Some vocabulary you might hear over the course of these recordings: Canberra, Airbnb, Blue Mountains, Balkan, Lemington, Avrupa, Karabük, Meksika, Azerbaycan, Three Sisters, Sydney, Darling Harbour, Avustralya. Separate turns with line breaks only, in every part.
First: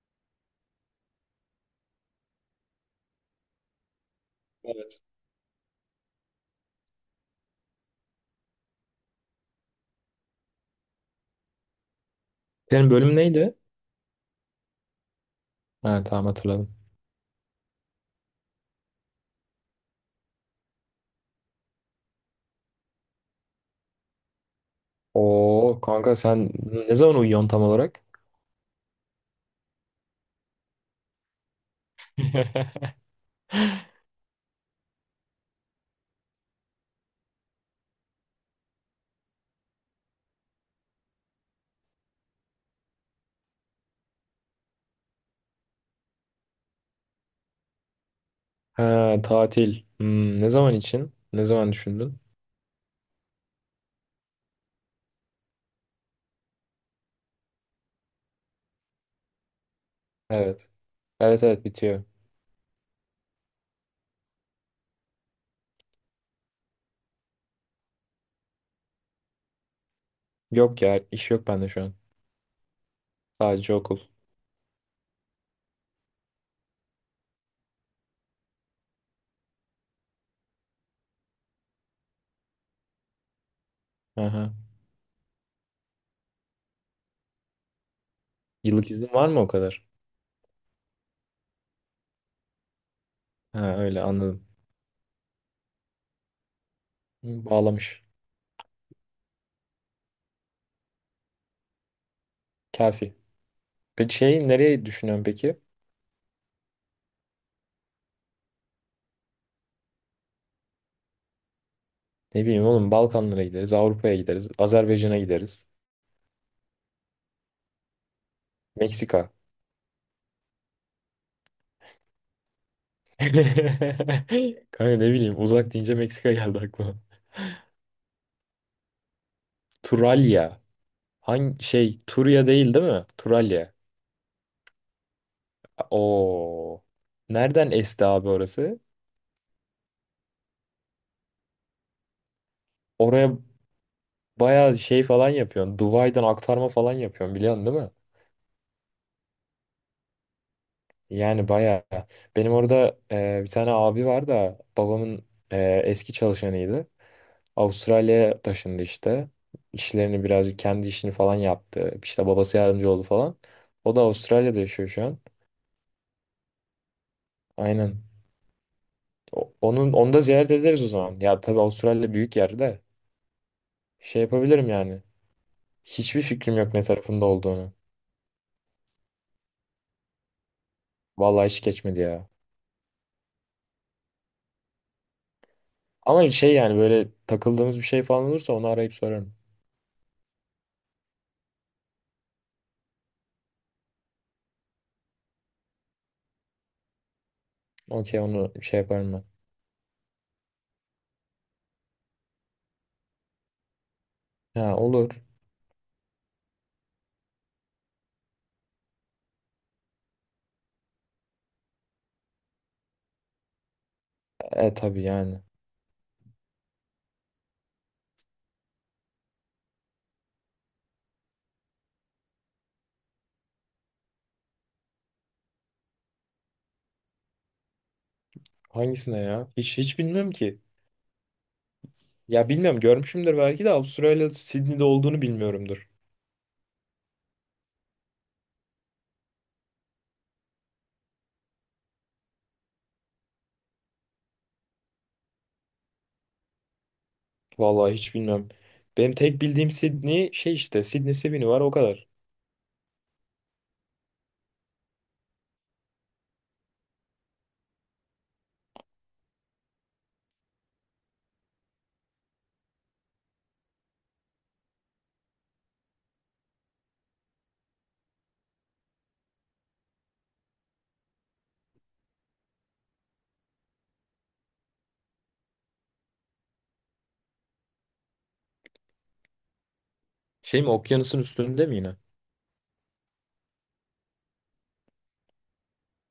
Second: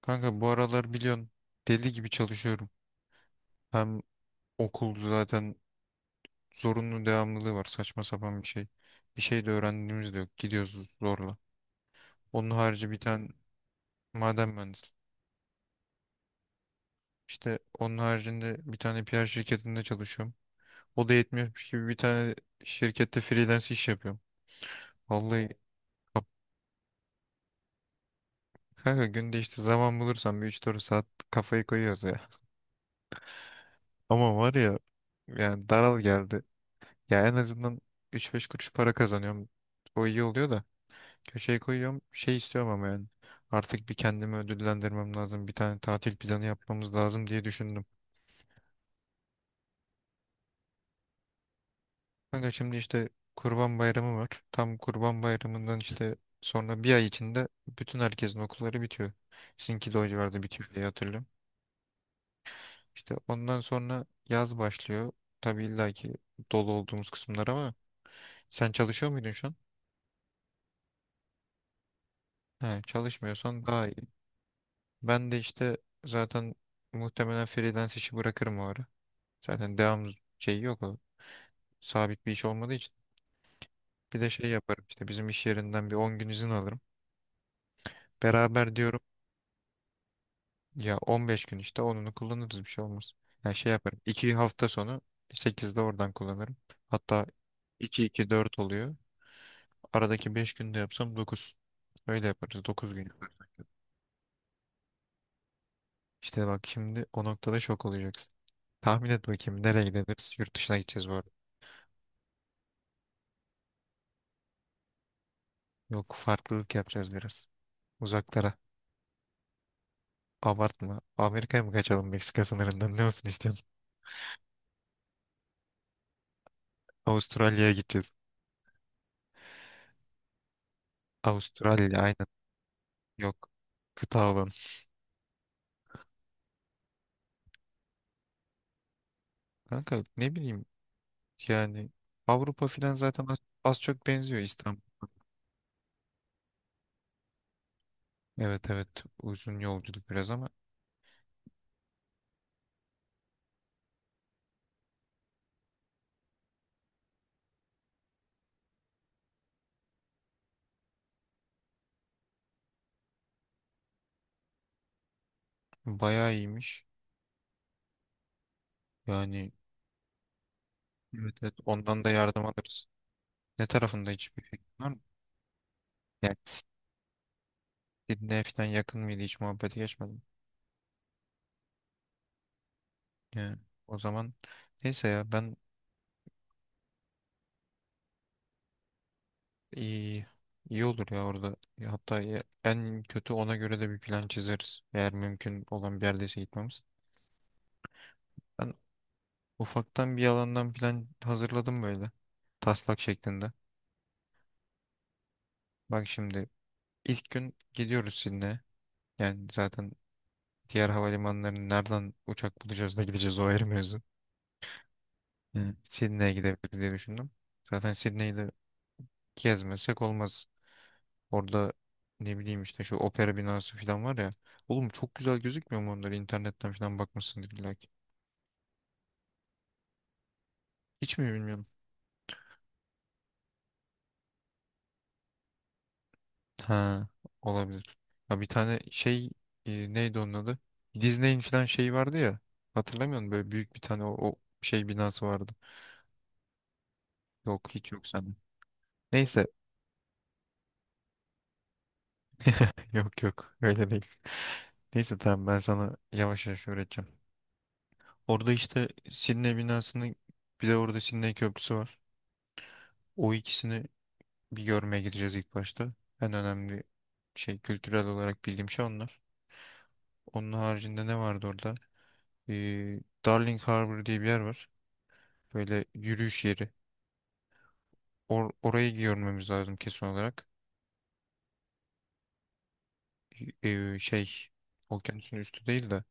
Kanka bu aralar biliyorsun deli gibi çalışıyorum. Hem okul
Evet.
zaten zorunlu devamlılığı var, saçma sapan bir şey. Bir şey de öğrendiğimiz de yok. Gidiyoruz zorla. Onun harici
Senin
bir
bölüm
tane
neydi?
maden mühendisi.
Ha, tamam hatırladım.
İşte onun haricinde bir tane PR şirketinde çalışıyorum. O da yetmiyormuş gibi bir tane şirkette freelance iş yapıyorum. Vallahi
Oo kanka
kap-
sen ne zaman uyuyorsun tam olarak?
kanka günde işte zaman bulursam bir üç dört saat kafayı koyuyoruz ya. Ama var ya, yani daral geldi. Ya en azından üç beş kuruş para kazanıyorum. O iyi oluyor da. Köşeye koyuyorum. Şey istiyorum ama yani. Artık bir kendimi ödüllendirmem lazım. Bir tane tatil planı yapmamız lazım diye düşündüm.
Ha, tatil. Hmm, ne zaman için? Ne zaman düşündün?
Kanka şimdi işte Kurban Bayramı var. Tam Kurban Bayramı'ndan işte sonra bir ay içinde bütün herkesin okulları bitiyor. Sizinki de o civarda bitiyor
Evet.
diye hatırlıyorum.
Evet, evet bitiyor.
İşte ondan sonra yaz başlıyor. Tabii illa ki dolu olduğumuz kısımlar ama sen çalışıyor muydun şu an?
Yok ya iş yok bende şu an.
He, çalışmıyorsan
Sadece
daha
okul.
iyi. Ben de işte zaten muhtemelen freelance işi bırakırım o ara. Zaten devam şeyi yok, sabit bir iş olmadığı için bir de şey
Aha.
yaparım, işte bizim iş yerinden bir 10 gün izin alırım. Beraber
Yıllık
diyorum,
iznin var mı o kadar?
ya 15 gün işte onunu kullanırız, bir şey olmaz. Yani şey
Ha,
yaparım,
öyle
iki
anladım.
hafta sonu sekizde oradan kullanırım. Hatta
Hı,
iki
bağlamış.
iki dört oluyor. Aradaki 5 günde yapsam dokuz. Öyle yaparız, 9 gün
Kafi.
yaparız.
Peki şey nereye düşünüyorsun peki?
İşte bak şimdi o noktada şok olacaksın. Tahmin et bakayım nereye gideriz? Yurt dışına gideceğiz bu arada.
Ne bileyim oğlum Balkanlara gideriz, Avrupa'ya gideriz, Azerbaycan'a gideriz.
Yok, farklılık yapacağız biraz. Uzaklara.
Meksika.
Abartma. Amerika'ya mı kaçalım Meksika sınırından? Ne olsun istiyorsun?
Kanka ne bileyim uzak deyince Meksika geldi aklıma.
Avustralya'ya gideceğiz.
Turalya. Hangi
Avustralya
şey
aynen.
Turya değil, değil mi?
Yok.
Turalya.
Kıta olan.
Oo. Nereden esti abi orası?
Kanka ne bileyim, yani Avrupa filan zaten
Oraya
az, az çok benziyor
bayağı
İstanbul.
şey falan yapıyorsun. Dubai'den aktarma falan yapıyorsun biliyorsun değil mi?
Evet evet, uzun yolculuk biraz ama
Yani bayağı. Benim orada bir tane abi var da babamın eski çalışanıydı. Avustralya'ya taşındı işte. İşlerini birazcık kendi işini falan yaptı. İşte babası yardımcı oldu falan. O da Avustralya'da yaşıyor şu an.
bayağı iyiymiş.
Aynen.
Yani
Onu da ziyaret ederiz o zaman.
evet
Ya
evet,
tabii
ondan da
Avustralya büyük
yardım
yerde.
alırız. Ne tarafında
Şey
hiçbir fikrin
yapabilirim
var mı?
yani. Hiçbir
Yani
fikrim yok ne tarafında olduğunu.
Sydney'e falan yakın mıydı, hiç muhabbete geçmedim.
Vallahi hiç geçmedi ya.
Yani o zaman neyse, ya ben.
Ama şey yani böyle takıldığımız bir şey falan olursa onu arayıp sorarım.
İyi, iyi olur ya orada. Ya hatta en kötü ona göre de bir plan çizeriz. Eğer mümkün olan bir yerdeyse gitmemiz.
Okey onu
Ben
şey yaparım ben.
ufaktan bir alandan plan hazırladım böyle. Taslak şeklinde.
Ha olur.
Bak şimdi ilk gün gidiyoruz Sydney'e. Yani zaten diğer havalimanlarını nereden uçak bulacağız da gideceğiz, o ayrı mevzu.
E tabii yani.
Yani Sydney'e gidebiliriz diye düşündüm. Zaten Sydney'i de gezmesek olmaz. Orada ne bileyim işte şu opera binası falan var ya. Oğlum çok güzel gözükmüyor mu onları? İnternetten falan bakmışsındır illa ki.
Hangisine ya? Hiç hiç bilmiyorum ki.
Hiç mi bilmiyorum.
Ya bilmiyorum görmüşümdür belki de Avustralya Sydney'de olduğunu bilmiyorumdur.
Ha, olabilir. Ya bir tane şey, neydi onun adı? Disney'in falan şeyi vardı ya. Hatırlamıyor musun? Böyle büyük bir tane o şey binası vardı. Yok, hiç
Vallahi
yok
hiç
sende.
bilmiyorum. Benim tek
Neyse,
bildiğim Sydney şey işte Sydney Sydney var o kadar.
yok yok öyle değil. Neyse tamam, ben sana yavaş yavaş öğreteceğim. Orada işte Sidney binasını, bir de orada Sidney Köprüsü var. O ikisini bir görmeye gideceğiz ilk başta. En önemli şey, kültürel olarak bildiğim şey onlar. Onun haricinde ne vardı orada? Ee, Darling Harbour diye bir yer var. Böyle yürüyüş yeri. Orayı görmemiz lazım kesin olarak.
Şey mi okyanusun üstünde mi yine?
Şey, okyanusun üstü değil de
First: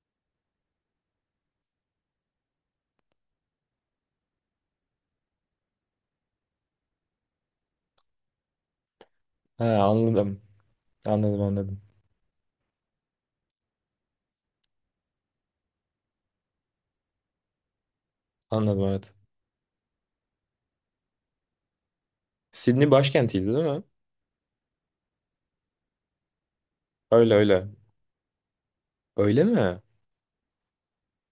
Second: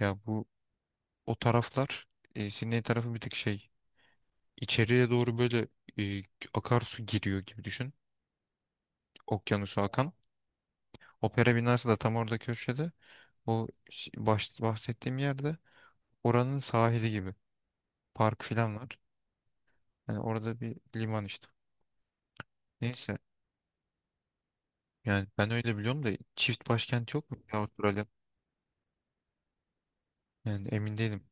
ya bu o taraflar, Sydney tarafı bir tık şey, içeriye doğru böyle e, akarsu giriyor gibi düşün.
Ha,
Okyanusu akan.
anladım. Anladım,
Opera
anladım.
binası da tam orada köşede. O bahsettiğim yerde, oranın sahili gibi. Park falan
Anladım
var.
evet.
Yani orada bir liman işte.
Sydney
Neyse.
başkentiydi değil mi?
Yani ben öyle biliyorum da çift başkent yok
Öyle
mu ya
öyle.
Avustralya?
Öyle mi?
Yani emin değilim.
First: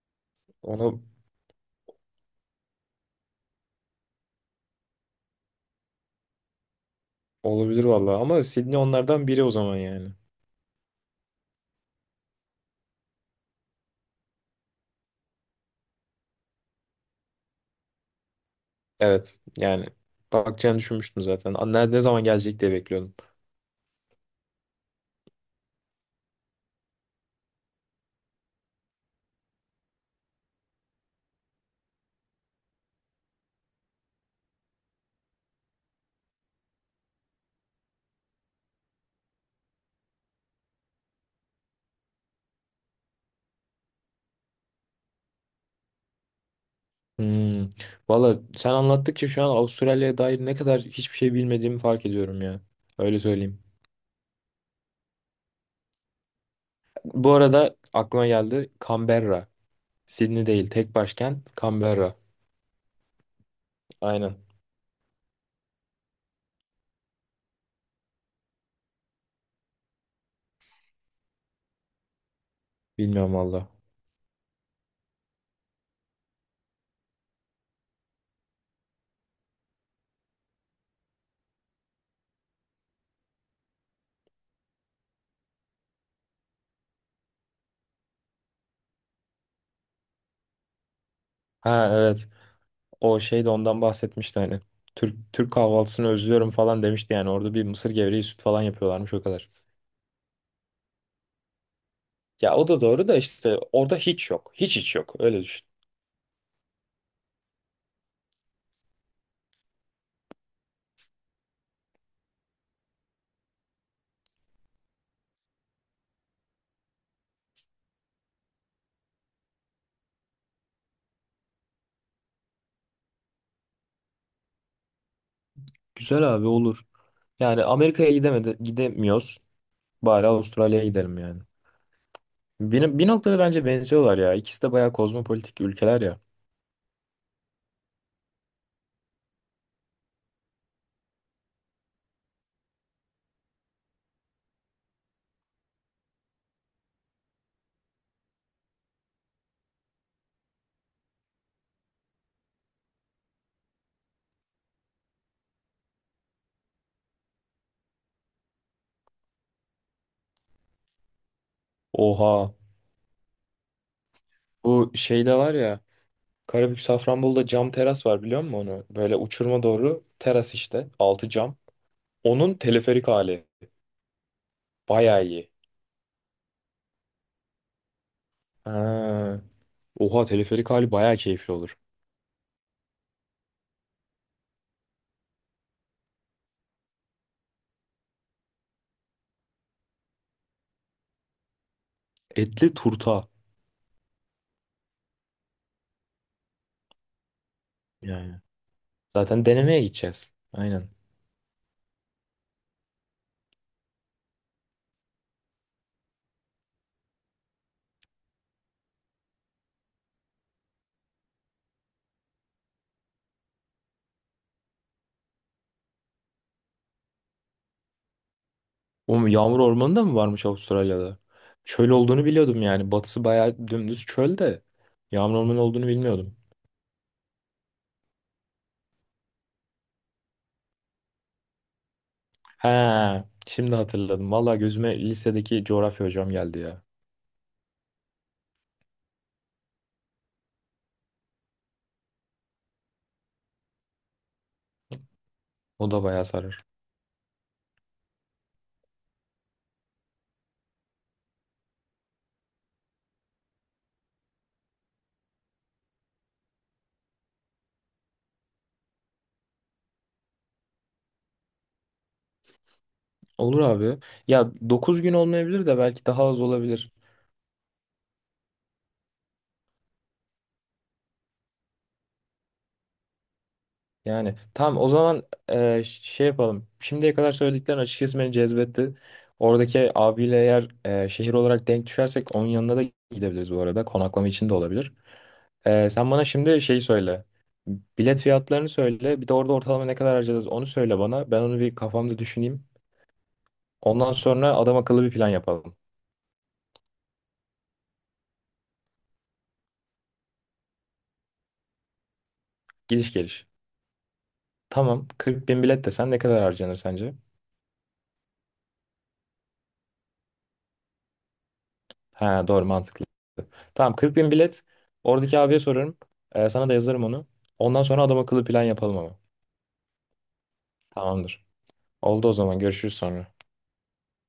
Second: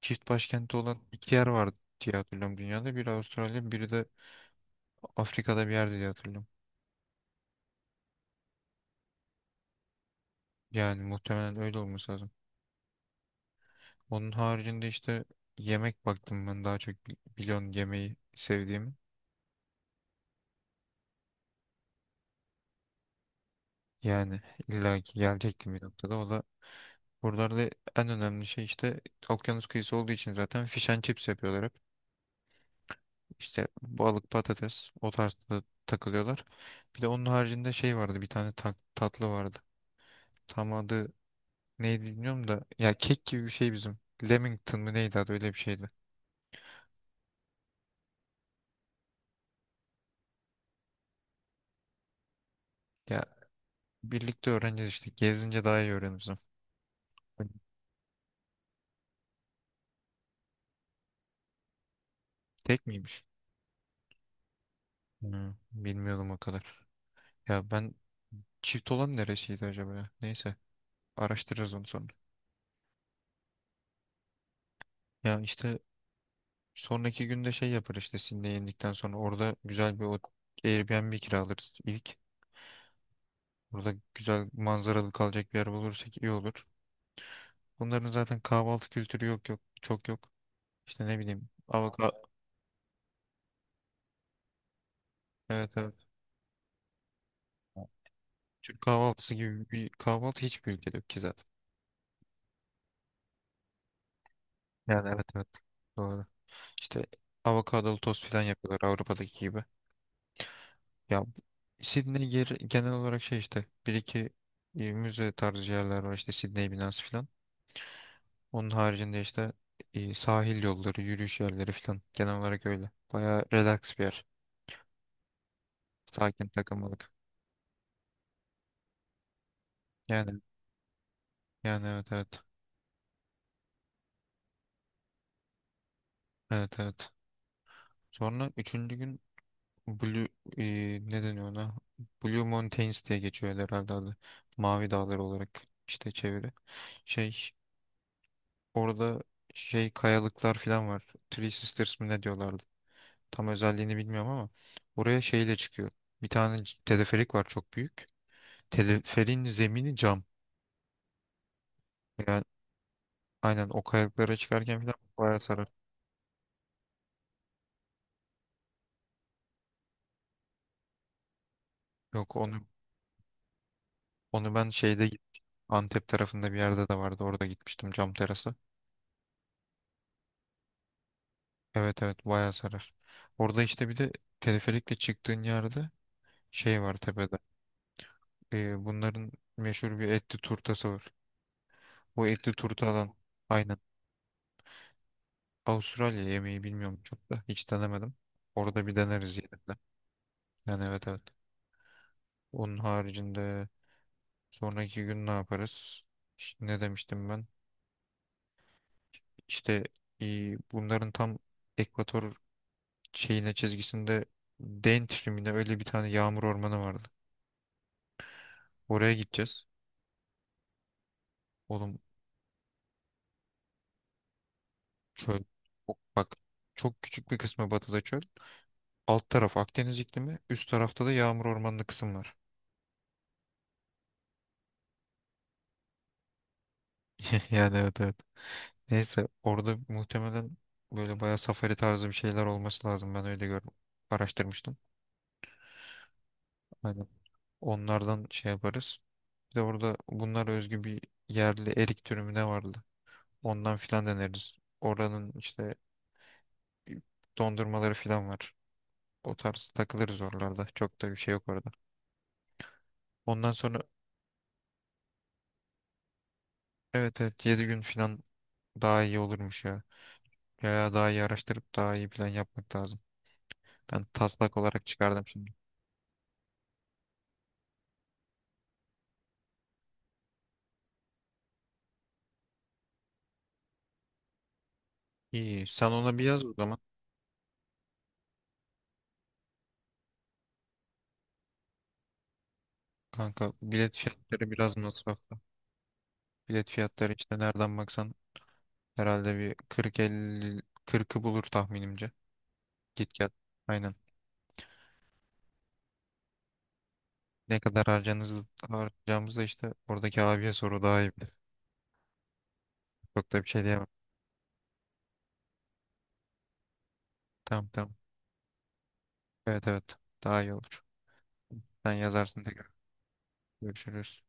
Çift başkenti
Ona
olan iki yer vardı diye hatırlıyorum dünyada. Biri Avustralya, biri de Afrika'da bir yerde diye hatırlıyorum.
olabilir vallahi ama Sydney onlardan biri o zaman yani.
Yani muhtemelen öyle olması lazım. Onun haricinde işte yemek baktım ben, daha çok biliyorsun yemeği sevdiğimi.
Evet yani bakacağını düşünmüştüm zaten. Ne zaman gelecek diye bekliyordum.
Yani illa ki gelecektim bir noktada. O da buralarda en önemli şey, işte okyanus kıyısı olduğu için zaten fish and chips yapıyorlar hep. İşte balık patates, o tarzda takılıyorlar. Bir de onun haricinde şey vardı, bir tane tatlı vardı. Tam adı neydi bilmiyorum da ya kek gibi bir şey bizim. Lemington mı neydi adı, öyle bir şeydi.
Hmm. Valla sen anlattıkça şu an Avustralya'ya dair ne kadar hiçbir şey bilmediğimi fark ediyorum ya. Öyle
Ya
söyleyeyim.
birlikte öğreneceğiz işte, gezince daha iyi öğreniriz. Ama.
Bu arada aklıma geldi Canberra. Sydney değil tek başkent Canberra.
Tek miymiş?
Aynen.
Hı, bilmiyordum o kadar. Ya ben çift olan neresiydi acaba ya? Neyse, araştırırız onu sonra.
Bilmiyorum valla.
Ya işte sonraki günde şey yapar, işte Sydney'e indikten sonra orada güzel bir Airbnb kiralarız ilk. Burada güzel manzaralı kalacak bir yer bulursak iyi olur. Bunların zaten kahvaltı kültürü yok yok. Çok yok. İşte ne bileyim,
Ha evet.
avokado.
O şey de ondan bahsetmişti hani. Türk
Evet evet.
kahvaltısını özlüyorum falan demişti yani. Orada bir mısır gevreği süt falan
Türk
yapıyorlarmış o
kahvaltısı
kadar.
gibi bir kahvaltı hiçbir ülkede yok ki zaten.
Ya o da doğru da işte orada hiç yok. Hiç hiç
Yani
yok.
evet
Öyle
evet.
düşün.
Doğru. İşte avokadolu tost falan yapıyorlar, Avrupa'daki gibi. Ya Sydney genel olarak şey, işte bir iki müze tarzı yerler var işte, Sydney binası falan. Onun haricinde işte sahil yolları, yürüyüş yerleri falan, genel olarak öyle. Bayağı relax bir yer.
Güzel abi
Sakin
olur.
takılmalık.
Yani Amerika'ya gidemedi, gidemiyoruz. Bari
Yani
Avustralya'ya gidelim yani.
yani evet evet.
Bir noktada bence benziyorlar ya. İkisi de bayağı kozmopolitik ülkeler ya.
Evet evet. Sonra üçüncü gün Blue, e, ne deniyor ona? Blue Mountains diye geçiyor herhalde adı. Mavi dağlar olarak işte çeviri. Şey, orada şey kayalıklar falan var. Three Sisters mi ne diyorlardı? Tam özelliğini bilmiyorum ama oraya şeyle çıkıyor. Bir tane teleferik var çok büyük. Teleferin zemini cam. Yani
Oha.
aynen o kayalıklara çıkarken
Bu
falan
şeyde
bayağı
var
sarar.
ya. Karabük Safranbolu'da cam teras var biliyor musun onu? Böyle uçuruma doğru teras işte. Altı cam.
Yok
Onun
onu.
teleferik hali.
Onu ben şeyde
Bayağı
gitmiştim.
iyi.
Antep tarafında bir yerde de vardı. Orada gitmiştim cam terası.
Ha. Oha teleferik hali bayağı keyifli olur.
Evet evet, bayağı sarar. Orada işte bir de teleferikle çıktığın yerde şey var tepede. Bunların meşhur bir etli turtası var. Bu etli
Etli
turtadan
turta.
aynen. Avustralya yemeği bilmiyorum, çok da hiç denemedim.
Yani.
Orada bir deneriz
Zaten
yine de.
denemeye gideceğiz.
Yani
Aynen.
evet evet. Onun haricinde sonraki gün ne yaparız? İşte ne demiştim ben? İşte bunların tam ekvator şeyine çizgisinde Dane trimine öyle bir tane yağmur ormanı vardı. Oraya
O yağmur
gideceğiz.
ormanı da mı varmış Avustralya'da? Çöl
Oğlum
olduğunu biliyordum yani. Batısı bayağı dümdüz çöl de. Yağmur
çöl.
ormanı olduğunu
Bak
bilmiyordum.
çok küçük bir kısmı batıda çöl. Alt taraf Akdeniz iklimi. Üst tarafta da yağmur ormanlı kısım var.
He, şimdi hatırladım. Valla gözüme lisedeki coğrafya hocam geldi ya.
Yani evet evet. Neyse orada muhtemelen böyle bayağı safari tarzı bir şeyler olması lazım. Ben öyle gördüm. Araştırmıştım.
O da bayağı sarar.
Aynen. Onlardan şey yaparız. Bir de orada bunlara özgü bir yerli erik türü mü ne vardı? Ondan filan deneriz. Oranın işte dondurmaları falan var. O tarz takılırız oralarda. Çok da bir şey yok orada. Ondan
Olur
sonra
abi. Ya 9 gün olmayabilir de belki daha az olabilir.
evet evet, 7 gün falan daha iyi olurmuş ya. Ya daha iyi araştırıp daha iyi plan yapmak lazım. Ben
Yani
taslak
tamam
olarak
o zaman
çıkardım şimdi.
şey yapalım. Şimdiye kadar söylediklerin açıkçası beni cezbetti. Oradaki abiyle eğer şehir olarak denk düşersek onun yanına da gidebiliriz bu arada. Konaklama için de olabilir.
İyi, sen
E, sen
ona bir
bana
yaz o
şimdi
zaman.
şeyi söyle. Bilet fiyatlarını söyle. Bir de orada ortalama ne kadar harcarız onu söyle bana. Ben onu bir kafamda düşüneyim.
Kanka bilet
Ondan
fiyatları
sonra
biraz
adam akıllı bir plan
masraflı.
yapalım.
Bilet fiyatları işte nereden baksan herhalde bir 40 50 kırkı bulur tahminimce.
Gidiş
Git gel.
geliş.
Aynen.
Tamam, 40 bin bilet desen ne kadar harcanır sence?
Ne kadar harcanız, harcayacağımızı da işte oradaki abiye soru, daha iyi bilir.
Ha doğru mantıklı.
Çok da bir şey diyemem.
Tamam, 40 bin bilet. Oradaki abiye sorarım. Sana da yazarım onu.
Tamam
Ondan
tamam.
sonra adam akıllı plan yapalım ama.
Evet evet. Daha iyi olur.
Tamamdır.
Sen
Oldu o
yazarsın
zaman
tekrar.
görüşürüz sonra.
Görüşürüz.